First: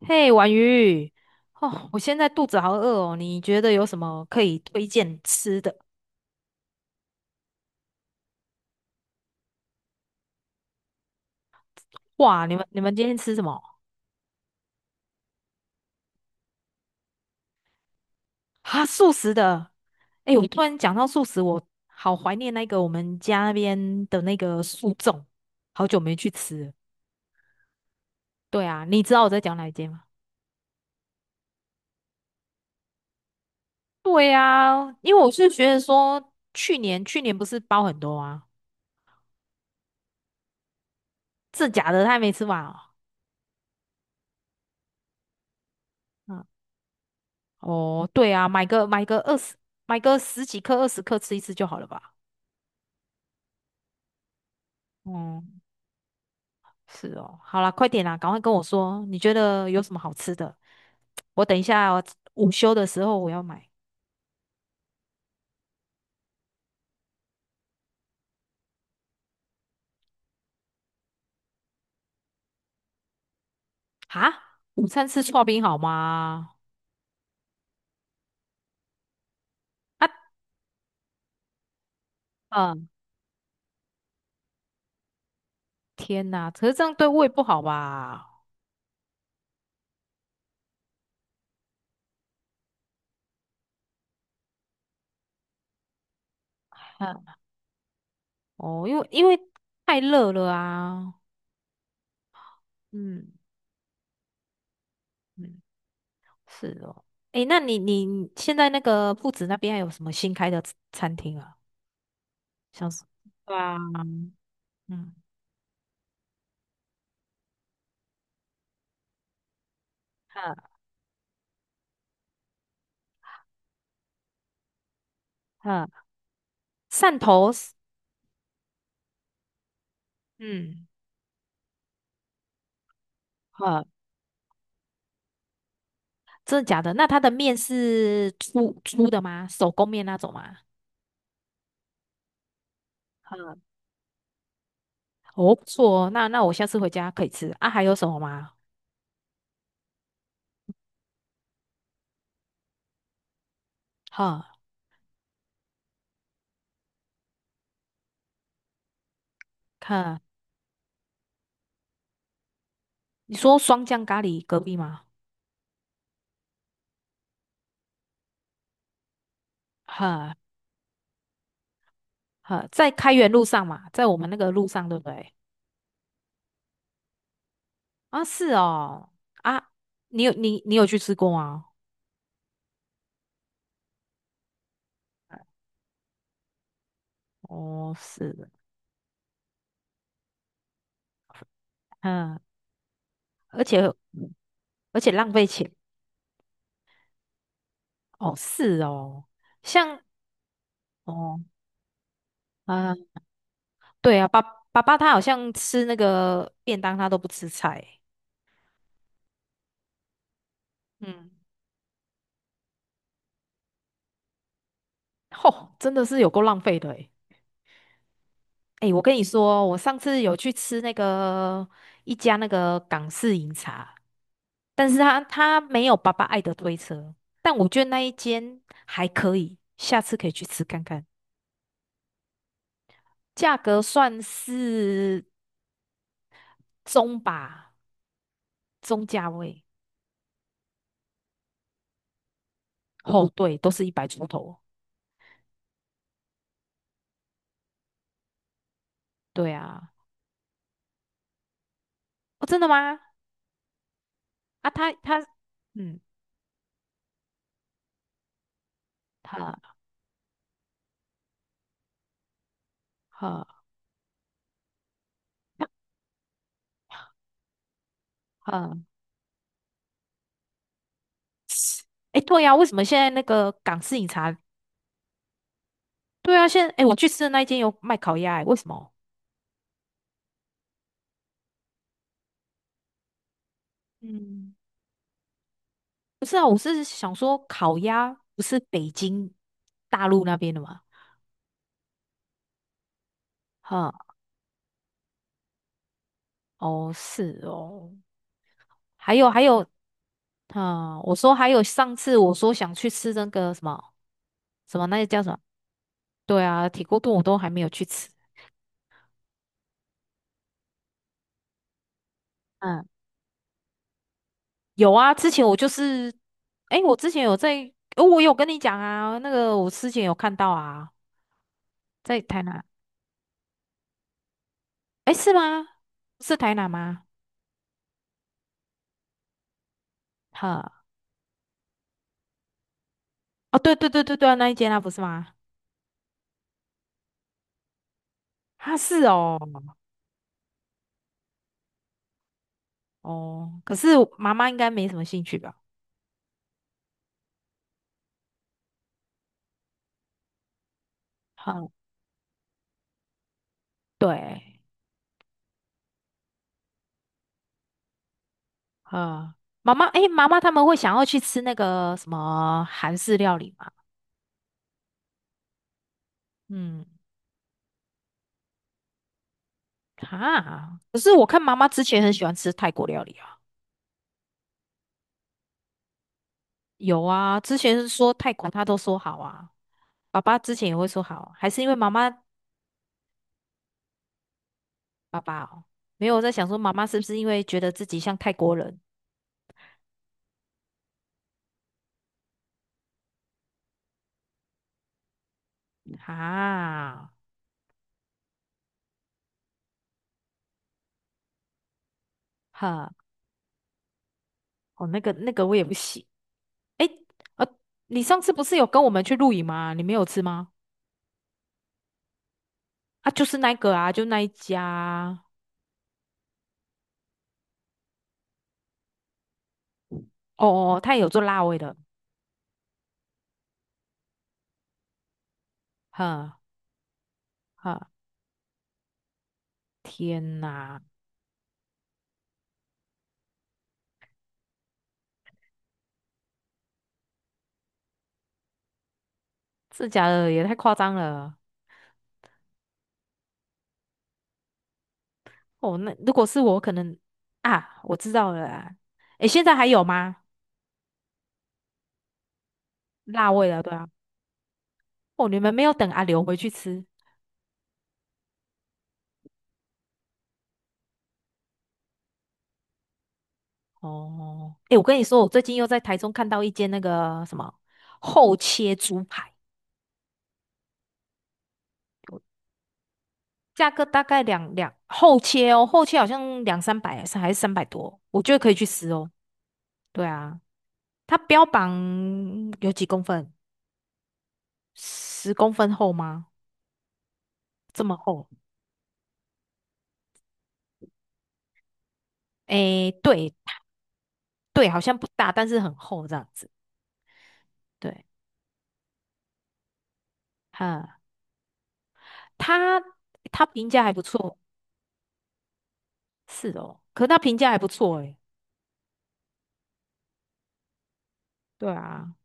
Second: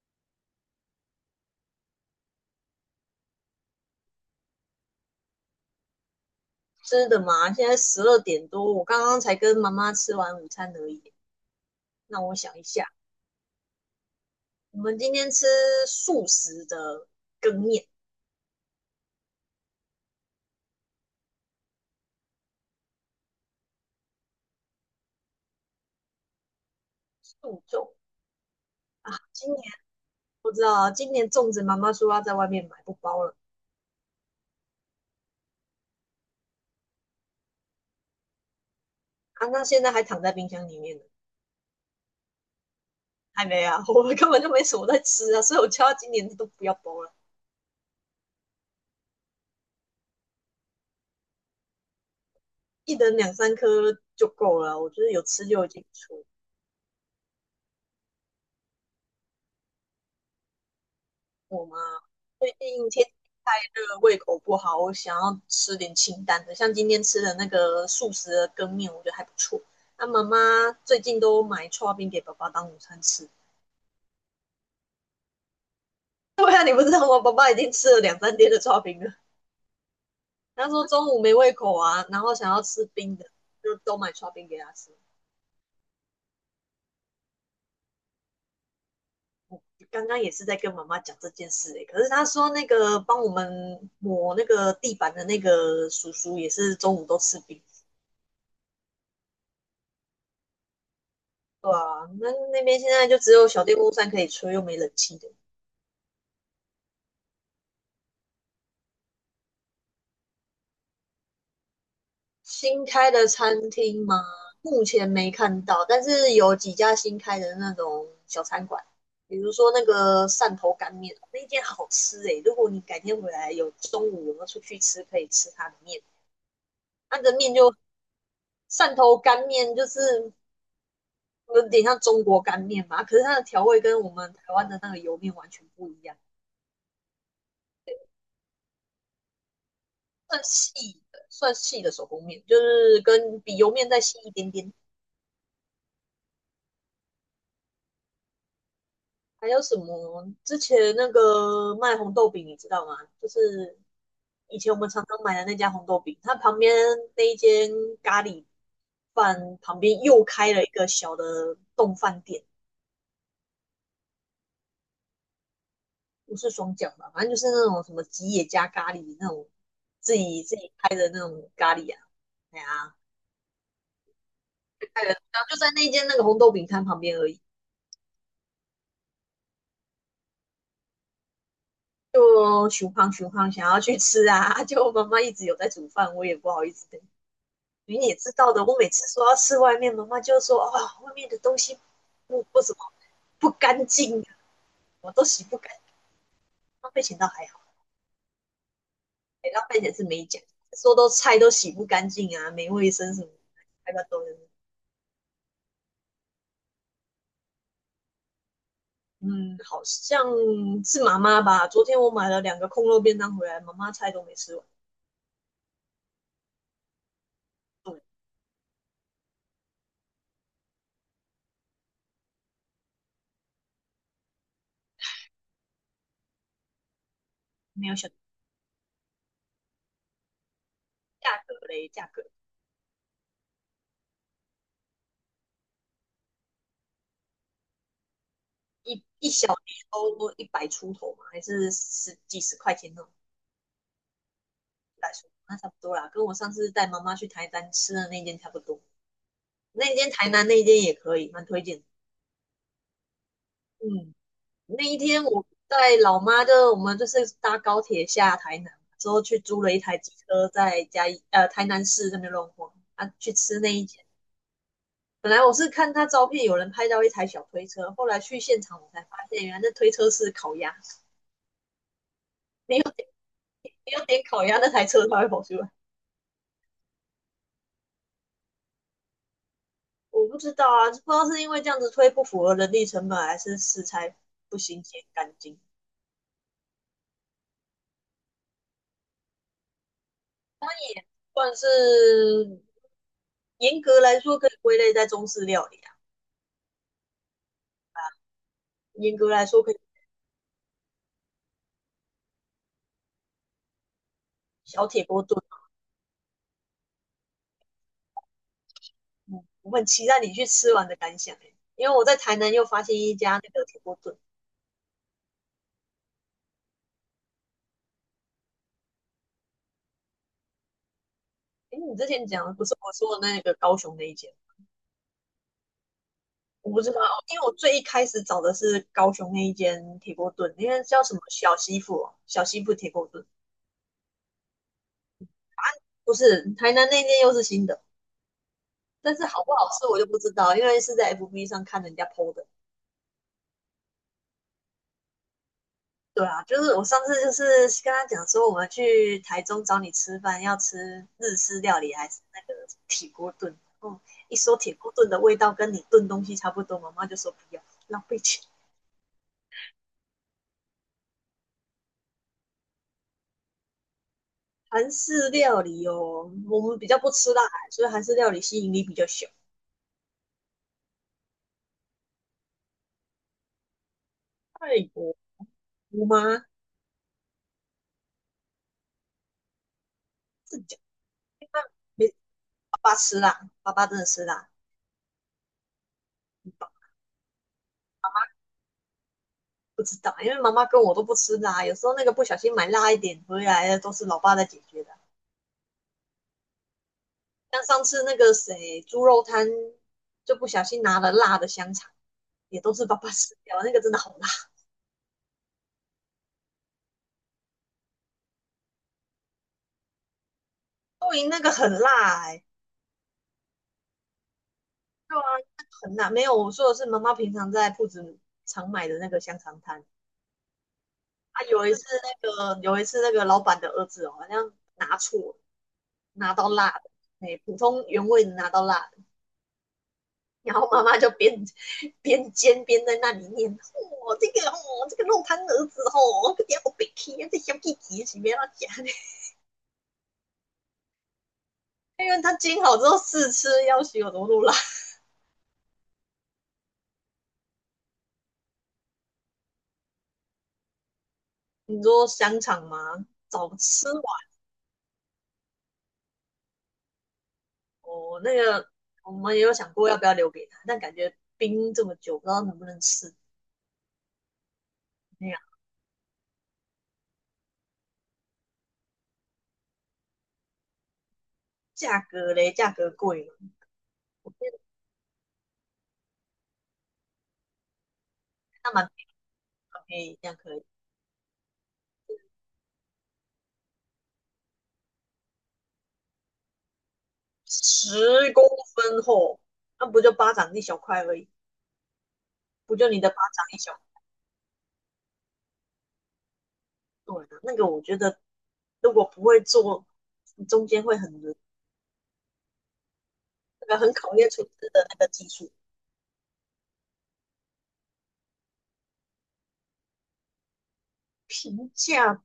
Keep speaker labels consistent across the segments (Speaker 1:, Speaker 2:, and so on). Speaker 1: 嘿，婉瑜，哦，我现在肚子好饿哦，你觉得有什么可以推荐吃的？
Speaker 2: 吃的嘛，现在12点多，我刚刚才跟妈妈吃完午餐而已。那我
Speaker 1: 哇，你
Speaker 2: 想一
Speaker 1: 们你
Speaker 2: 下，
Speaker 1: 们今天吃什么？
Speaker 2: 我们今天吃素食的羹面，
Speaker 1: 啊，素食的。哎，我突然讲到素食，我好怀念那个我们家那边的那个素粽，好久没去吃了。
Speaker 2: 素粽
Speaker 1: 对啊，你
Speaker 2: 啊。
Speaker 1: 知道我在
Speaker 2: 今
Speaker 1: 讲
Speaker 2: 年
Speaker 1: 哪一间吗？
Speaker 2: 不知道啊，今年粽子妈妈说要在外面买，不包了
Speaker 1: 对啊，因为我是觉得说，去年不是包很多啊，
Speaker 2: 啊。那现在还躺在冰箱里面呢，
Speaker 1: 这假的他还没吃完哦。
Speaker 2: 还没啊，我们根本就没什么在吃啊，所以我叫他今年
Speaker 1: 嗯。
Speaker 2: 都不要包了，
Speaker 1: 哦，对啊，买个二十，买个十几克、20克吃一次就好了吧？
Speaker 2: 一人两三颗就够了啊，我觉得有
Speaker 1: 哦、
Speaker 2: 吃就已经不
Speaker 1: 是哦，好啦，快点啦，赶快跟我说，你觉得有什么好吃的？我等一
Speaker 2: 我吗？
Speaker 1: 下我午
Speaker 2: 最
Speaker 1: 休的
Speaker 2: 近
Speaker 1: 时
Speaker 2: 天气
Speaker 1: 候我要
Speaker 2: 太
Speaker 1: 买
Speaker 2: 热，胃口不好，我想要吃点清淡的。像今天吃的那个素食的羹面，我觉得还不错。那妈妈最近都买刨冰给爸爸当午餐吃。
Speaker 1: 哈，午餐吃刨冰好 吗？
Speaker 2: 对啊，你不知道吗？爸爸已经吃了两三天的刨冰了。
Speaker 1: 啊，
Speaker 2: 他说中午没胃口啊，然后想要吃
Speaker 1: 嗯，
Speaker 2: 冰的，就都买刨冰给他吃。
Speaker 1: 天哪，可是这样对胃不好吧？
Speaker 2: 刚刚也是在跟妈妈讲这件事诶、可是他说那个帮我们抹那个地板的那个叔叔也是中午都
Speaker 1: 嗯。
Speaker 2: 吃冰。
Speaker 1: 哦，因为太热了啊。
Speaker 2: 对啊，那那边现在就
Speaker 1: 嗯
Speaker 2: 只有小电风扇可以吹，又没冷气的。
Speaker 1: 嗯，是哦，诶，那你现在那个铺子那边还有什么新开的餐厅啊？
Speaker 2: 新
Speaker 1: 像是
Speaker 2: 开的
Speaker 1: 对
Speaker 2: 餐
Speaker 1: 啊，
Speaker 2: 厅吗？目前
Speaker 1: 嗯，
Speaker 2: 没看到，但是有几家新开的那种小餐馆，比如说那个
Speaker 1: 哈
Speaker 2: 汕头干面，那间好吃诶、欸如果你改天回来有中午有没有出去吃，可以吃它的面。
Speaker 1: 哈汕
Speaker 2: 它的
Speaker 1: 头
Speaker 2: 面
Speaker 1: 是，
Speaker 2: 就汕头干面，就是
Speaker 1: 嗯，
Speaker 2: 有点像中国干面嘛，可是它的调味
Speaker 1: 哈。
Speaker 2: 跟我们台湾的那个油面完全不一样。
Speaker 1: 真的假的？那它的面是粗粗的吗？手工面那种
Speaker 2: 算
Speaker 1: 吗？
Speaker 2: 细的，算细的手工面，就是
Speaker 1: 哈，
Speaker 2: 跟比油面再细一点点。
Speaker 1: 哦，不错哦，那我下次回家可以吃啊。还有什么吗？
Speaker 2: 还有什么？之前那个卖红豆饼，你知道吗？就是
Speaker 1: 哈，
Speaker 2: 以前我们常常买的那家红豆饼，它旁边那一间咖喱饭旁边
Speaker 1: 看
Speaker 2: 又开了一个小的冻饭店，
Speaker 1: 你说双酱咖喱隔壁吗？
Speaker 2: 不是双饺吧？反正就是那种什么吉野家咖喱那种自
Speaker 1: 哈
Speaker 2: 己自己开的那种咖喱啊，哎
Speaker 1: 哈，在
Speaker 2: 呀、
Speaker 1: 开元路上嘛，在我们那个路上，对
Speaker 2: 开
Speaker 1: 不
Speaker 2: 的，
Speaker 1: 对？
Speaker 2: 然后就在那间那个红豆饼摊旁边而已。
Speaker 1: 啊，是哦，啊，你有去吃过吗？
Speaker 2: 就熊胖熊胖想要去吃啊，就妈妈一直有在煮饭，我也不好意思的。
Speaker 1: 哦，
Speaker 2: 你也知
Speaker 1: 是的，
Speaker 2: 道的，我每次说要吃外面，妈妈就说啊，外面的东西
Speaker 1: 嗯，
Speaker 2: 不怎么不
Speaker 1: 而
Speaker 2: 干
Speaker 1: 且
Speaker 2: 净啊，
Speaker 1: 而
Speaker 2: 我
Speaker 1: 且
Speaker 2: 都
Speaker 1: 浪
Speaker 2: 洗
Speaker 1: 费
Speaker 2: 不
Speaker 1: 钱，
Speaker 2: 干净。浪费钱倒还好，
Speaker 1: 哦，是哦，
Speaker 2: 欸浪费钱
Speaker 1: 像
Speaker 2: 是没讲，说都菜
Speaker 1: 哦，
Speaker 2: 都洗不干净啊，没卫
Speaker 1: 啊。
Speaker 2: 生什么，还把
Speaker 1: 对啊，
Speaker 2: 人。
Speaker 1: 爸爸他好像吃那个便当，他都不吃菜。
Speaker 2: 嗯，好像是妈
Speaker 1: 嗯，
Speaker 2: 妈吧。昨天我买了两个空肉便当回来，妈妈菜都没吃完，
Speaker 1: 吼，真的是有够浪费的诶。
Speaker 2: 对，
Speaker 1: 诶，我跟你说，我上次有去吃那个一家那个港式饮茶，但是他没有爸爸爱的推车，但我觉
Speaker 2: 没
Speaker 1: 得
Speaker 2: 有
Speaker 1: 那
Speaker 2: 想
Speaker 1: 一间还可以，下次可以去吃看看，
Speaker 2: 价格嘞，价格。
Speaker 1: 价格算是中吧，中价
Speaker 2: 一小
Speaker 1: 位。
Speaker 2: 碟都一百出头嘛，还是十几十块钱那种
Speaker 1: 哦，对，都是100出头。
Speaker 2: 一百出头，那差不多啦，跟我上次带妈妈去台南吃的那间差不多。
Speaker 1: 对啊，
Speaker 2: 那间台南那间也可以，蛮推荐的。
Speaker 1: 哦，真的吗？
Speaker 2: 嗯，
Speaker 1: 啊，
Speaker 2: 那
Speaker 1: 他
Speaker 2: 一天
Speaker 1: 他，
Speaker 2: 我带
Speaker 1: 嗯，
Speaker 2: 老妈的，我们就是搭高铁下台南，之后去租了
Speaker 1: 他。
Speaker 2: 一台机车在嘉义台南市那边乱晃啊，去
Speaker 1: 好，
Speaker 2: 吃那一间。本来我是看他照片有人拍到一台小推车，后来去现场
Speaker 1: 嗯，
Speaker 2: 我才发现，原来那推车是烤鸭，
Speaker 1: 哎，对呀、为什
Speaker 2: 没有
Speaker 1: 么现在那个港
Speaker 2: 没
Speaker 1: 式
Speaker 2: 有
Speaker 1: 饮
Speaker 2: 点
Speaker 1: 茶？
Speaker 2: 烤鸭，那台车它会跑出来。
Speaker 1: 对啊，现在哎，诶我去吃的那一间有卖烤鸭、诶为什么？
Speaker 2: 我不知道啊，不知道是因为这样子推不符合人力成本，还是食材
Speaker 1: 嗯，
Speaker 2: 不新鲜干净。
Speaker 1: 不是啊，我是想说烤鸭不是北京大陆那边的吗？
Speaker 2: 算是严
Speaker 1: 哈、
Speaker 2: 格来说可以归类在中式料理啊，
Speaker 1: 哦，是哦，还
Speaker 2: 严格
Speaker 1: 有还
Speaker 2: 来说
Speaker 1: 有，
Speaker 2: 可以
Speaker 1: 啊、我说还有上次我说想去吃那个什么什么
Speaker 2: 小
Speaker 1: 那
Speaker 2: 铁
Speaker 1: 个叫
Speaker 2: 锅
Speaker 1: 什么？
Speaker 2: 炖啊。
Speaker 1: 对啊，铁锅炖我都还没有去吃。
Speaker 2: 嗯，我很期待你去吃完的感想、欸、因为我在台南又发
Speaker 1: 嗯，
Speaker 2: 现一家那个铁锅炖。
Speaker 1: 有啊，之前我就是，哎，我之前有在，我有跟你讲啊，那个我之前有看到啊。
Speaker 2: 哎，你之
Speaker 1: 在
Speaker 2: 前
Speaker 1: 台
Speaker 2: 讲的
Speaker 1: 南？
Speaker 2: 不是我说的那个高雄那一间，
Speaker 1: 哎，是吗？是台南
Speaker 2: 我不知道
Speaker 1: 吗？
Speaker 2: 哦，因为我最一开始找的是高雄那一间铁锅炖，因
Speaker 1: 呵，
Speaker 2: 为叫什么小媳妇哦小媳妇铁锅炖，
Speaker 1: 哦，对对对对对啊那一间啊，不是吗？
Speaker 2: 不是台南那间又是新的。
Speaker 1: 啊，是
Speaker 2: 但是
Speaker 1: 哦，
Speaker 2: 好不好吃我就不知道，因为是在 FB 上看人家 PO 的。
Speaker 1: 哦，可是我妈妈应该没什么兴趣吧？
Speaker 2: 对啊，就是我上次就是跟他讲说，我们去台中找你吃饭，要吃日式
Speaker 1: 呵，
Speaker 2: 料理还是那个铁锅炖。哦，一说
Speaker 1: 对，
Speaker 2: 铁锅炖的味道跟你炖东西差不多，妈妈就说不要，浪费钱。
Speaker 1: 呵，妈妈，哎，妈妈他们会想要去吃那个什么韩式料理吗？
Speaker 2: 韩式料理哦，我们
Speaker 1: 嗯，
Speaker 2: 比较不吃辣，所以韩式料理吸引力比较小。
Speaker 1: 哈，可是我看妈妈之前很喜欢吃泰国料理啊，
Speaker 2: 泰国姑妈
Speaker 1: 有啊，之前是说泰国她都说好啊，爸爸之
Speaker 2: 自己
Speaker 1: 前也
Speaker 2: 讲，
Speaker 1: 会说好啊，还是因为妈
Speaker 2: 没
Speaker 1: 妈
Speaker 2: 爸爸吃辣，爸爸真的吃辣，
Speaker 1: 爸爸哦，没有我在想说妈妈是不是因为觉得自己像泰国人
Speaker 2: 不知道，因为妈妈跟我都不吃辣，有时候那个不小心买辣一点回来的，都是老爸在解决的。
Speaker 1: 啊？
Speaker 2: 像上次那个谁猪肉摊，就不小心拿了辣的香肠，也都是
Speaker 1: 哈，
Speaker 2: 爸爸吃掉，那个真的好辣。
Speaker 1: 哦，那个我也不行。哎，呃，你上次不是有跟我们去露营吗？你没有吃吗？
Speaker 2: 露营那个很辣哎、欸
Speaker 1: 啊，就是那个啊，就那一家
Speaker 2: 对啊，
Speaker 1: 啊
Speaker 2: 那个很辣。没有，我说的是妈妈平常在铺子常买的那个香肠摊
Speaker 1: 哦哦，他也有做
Speaker 2: 啊。
Speaker 1: 辣味的。
Speaker 2: 有一次那个老板的儿子哦，好像拿错，拿
Speaker 1: 哈
Speaker 2: 到辣的，哎，欸普通
Speaker 1: 哈，
Speaker 2: 原味的拿到辣的，
Speaker 1: 天
Speaker 2: 然后
Speaker 1: 哪，
Speaker 2: 妈妈就边煎边在那里念："哦，这个哦，这个肉摊儿子哦，这点好别气，这小弟弟是不要夹的，"
Speaker 1: 这假的也太夸张了。
Speaker 2: 因为他煎好之后试吃，要许有多路啦。
Speaker 1: 哦，那如果是我，可能啊，我知道了啦。哎，现在还有吗？
Speaker 2: 你说香肠吗？
Speaker 1: 辣味
Speaker 2: 早
Speaker 1: 的，对啊。
Speaker 2: 吃完
Speaker 1: 哦，你们没有等阿刘回去吃。
Speaker 2: 哦，那个我们也有想过要不要留给他，但感觉冰这么久，不知道能不能吃。
Speaker 1: 哦，哎，我跟你说，我
Speaker 2: 那样
Speaker 1: 最近又在台中看到一间那个什么厚切猪排，
Speaker 2: 价格嘞，价格贵嘛，
Speaker 1: 价格大概
Speaker 2: 我觉
Speaker 1: 两
Speaker 2: 得
Speaker 1: 两厚切哦，厚切好像两三百还是300多，我觉得可以去
Speaker 2: 那
Speaker 1: 吃
Speaker 2: 蛮
Speaker 1: 哦。对
Speaker 2: 便宜，这样
Speaker 1: 啊，
Speaker 2: 可以。
Speaker 1: 它标榜有几公分？10公分厚吗？这么厚？
Speaker 2: 10公分厚，那不就巴掌一小块而已？不就
Speaker 1: 哎，
Speaker 2: 你的巴
Speaker 1: 对
Speaker 2: 掌一小
Speaker 1: 对，好像不大，但是很厚这样子。
Speaker 2: 对啊，那个我觉
Speaker 1: 对，
Speaker 2: 得如果不会做，中间会
Speaker 1: 哈，
Speaker 2: 很
Speaker 1: 他他
Speaker 2: 那
Speaker 1: 评
Speaker 2: 个
Speaker 1: 价
Speaker 2: 很
Speaker 1: 还不
Speaker 2: 考验
Speaker 1: 错，
Speaker 2: 厨师的那个技术。
Speaker 1: 是哦，可他评价还不错诶，
Speaker 2: 评
Speaker 1: 对啊。
Speaker 2: 价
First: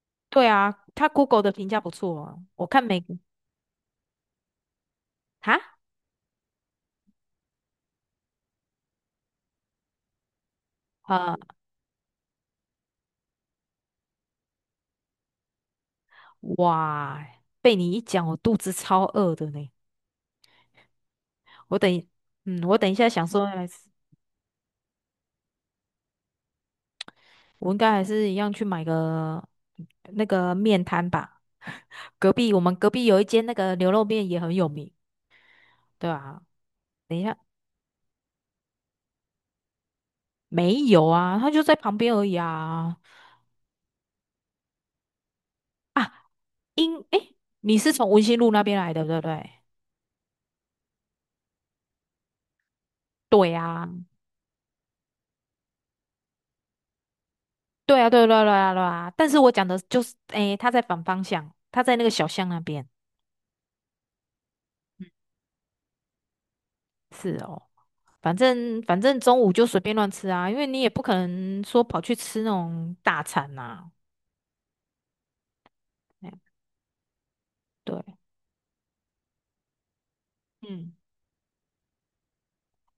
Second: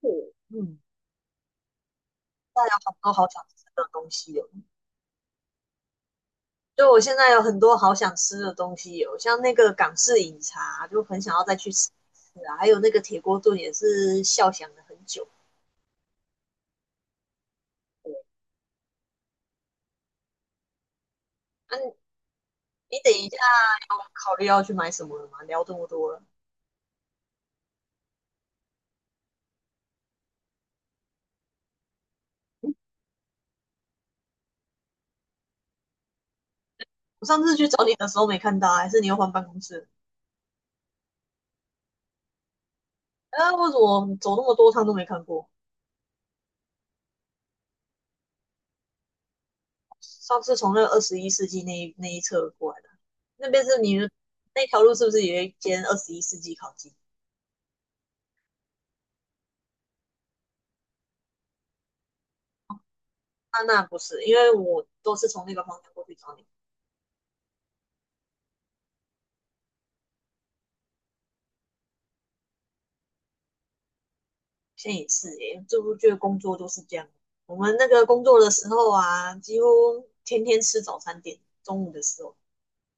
Speaker 2: 过，
Speaker 1: 对啊，
Speaker 2: 嗯，
Speaker 1: 他 Google 的评价不错哦。我
Speaker 2: 大家
Speaker 1: 看
Speaker 2: 好
Speaker 1: 美
Speaker 2: 多
Speaker 1: 国
Speaker 2: 好想吃的东西哦。
Speaker 1: 哈
Speaker 2: 就我现在有很多好想吃的东西哦，像那个港式饮茶，就很想
Speaker 1: 啊、
Speaker 2: 要再去吃一次啊。还有那个铁锅炖也是笑想了很久。
Speaker 1: 哇，被你一讲，我肚子超饿的呢。
Speaker 2: 啊，
Speaker 1: 我等
Speaker 2: 你
Speaker 1: 一嗯，我等一
Speaker 2: 你
Speaker 1: 下
Speaker 2: 等
Speaker 1: 想
Speaker 2: 一下
Speaker 1: 说还是
Speaker 2: 有考虑要去买什么了吗？聊这么多了，
Speaker 1: 我应该还是一样去买个那个面摊吧。我
Speaker 2: 嗯，
Speaker 1: 们隔壁有一间那个牛肉面也很有名，对啊。等一
Speaker 2: 我
Speaker 1: 下
Speaker 2: 上次去找你的时候没看到，还是你又换办公室了？
Speaker 1: 没有啊，它就在旁边而已啊。
Speaker 2: 啊，为什么走那么多趟都没看过？
Speaker 1: 啊，诶，你是从文心路那边来的，对不对？
Speaker 2: 上次从那个二十一世纪那一侧过来的，那
Speaker 1: 对
Speaker 2: 边是
Speaker 1: 啊，
Speaker 2: 你们那条路是不是有一间二十一世纪烤鸡？
Speaker 1: 对啊，对啊对啊对啊对啊，但是我讲的就是，诶，他在反方向，他在那个小巷那边。
Speaker 2: 那不是，因为我
Speaker 1: 嗯
Speaker 2: 都是从那个方向过去找你。
Speaker 1: 是哦，反正中午就随便乱吃啊，因为你也不可能说跑去吃那种大餐呐、
Speaker 2: 现在也是耶，这不觉得
Speaker 1: 哎
Speaker 2: 工作都是这样。我们那
Speaker 1: 对，
Speaker 2: 个工作的时候啊，几乎天天吃
Speaker 1: 嗯，
Speaker 2: 早餐店，中午的时候，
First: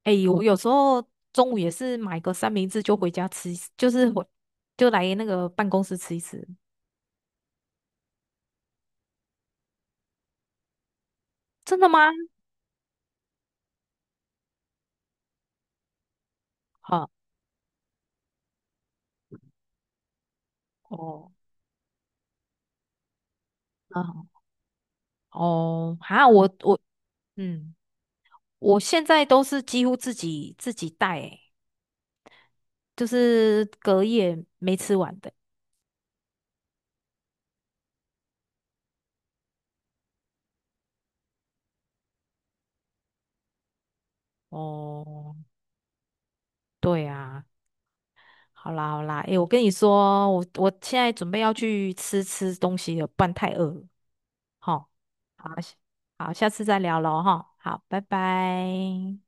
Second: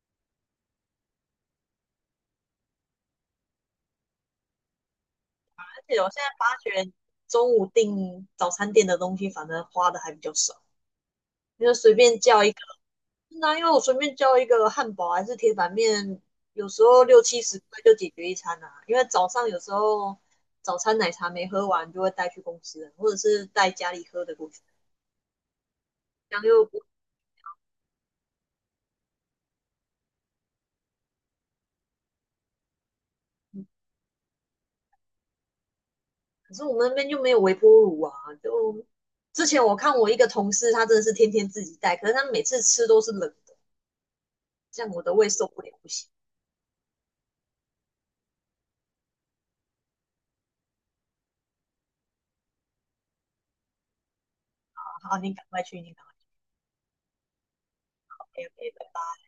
Speaker 1: 诶，我有时候中午也是买个三明治就回家吃一吃就是就来那个
Speaker 2: 而
Speaker 1: 办公室
Speaker 2: 且我
Speaker 1: 吃一
Speaker 2: 现在
Speaker 1: 吃。
Speaker 2: 发觉中午订早餐店的东西，反正花的还比较少，因为
Speaker 1: 真的
Speaker 2: 随
Speaker 1: 吗？
Speaker 2: 便叫一那因为我随便叫一个汉堡还是铁板面，有时候
Speaker 1: 好、
Speaker 2: 60-70块就解决一餐啊。因为早上有时候早餐奶茶
Speaker 1: 哦，
Speaker 2: 没喝完，就会带去公司了或者是带家里喝
Speaker 1: 嗯，
Speaker 2: 的过去。
Speaker 1: 哦，哈，
Speaker 2: 然后
Speaker 1: 我
Speaker 2: 又
Speaker 1: 我嗯，我现在都是几乎自己带、欸。就是隔夜没吃完的。
Speaker 2: 可是我们那边就没有微波炉啊。就之前我看我一个同事，他真的是天天自己带，可是他每次吃都是冷的，这样我的胃
Speaker 1: 哦，
Speaker 2: 受不了，不行。
Speaker 1: 对啊，好啦好啦，诶，我跟你说，我现在准备要去吃吃东西了，不然太饿了。
Speaker 2: 啊。
Speaker 1: 好，
Speaker 2: 好，你赶
Speaker 1: 好，
Speaker 2: 快去，你赶快
Speaker 1: 好，下次再聊喽，哈，好，拜
Speaker 2: 去 o OK，拜
Speaker 1: 拜。
Speaker 2: 拜。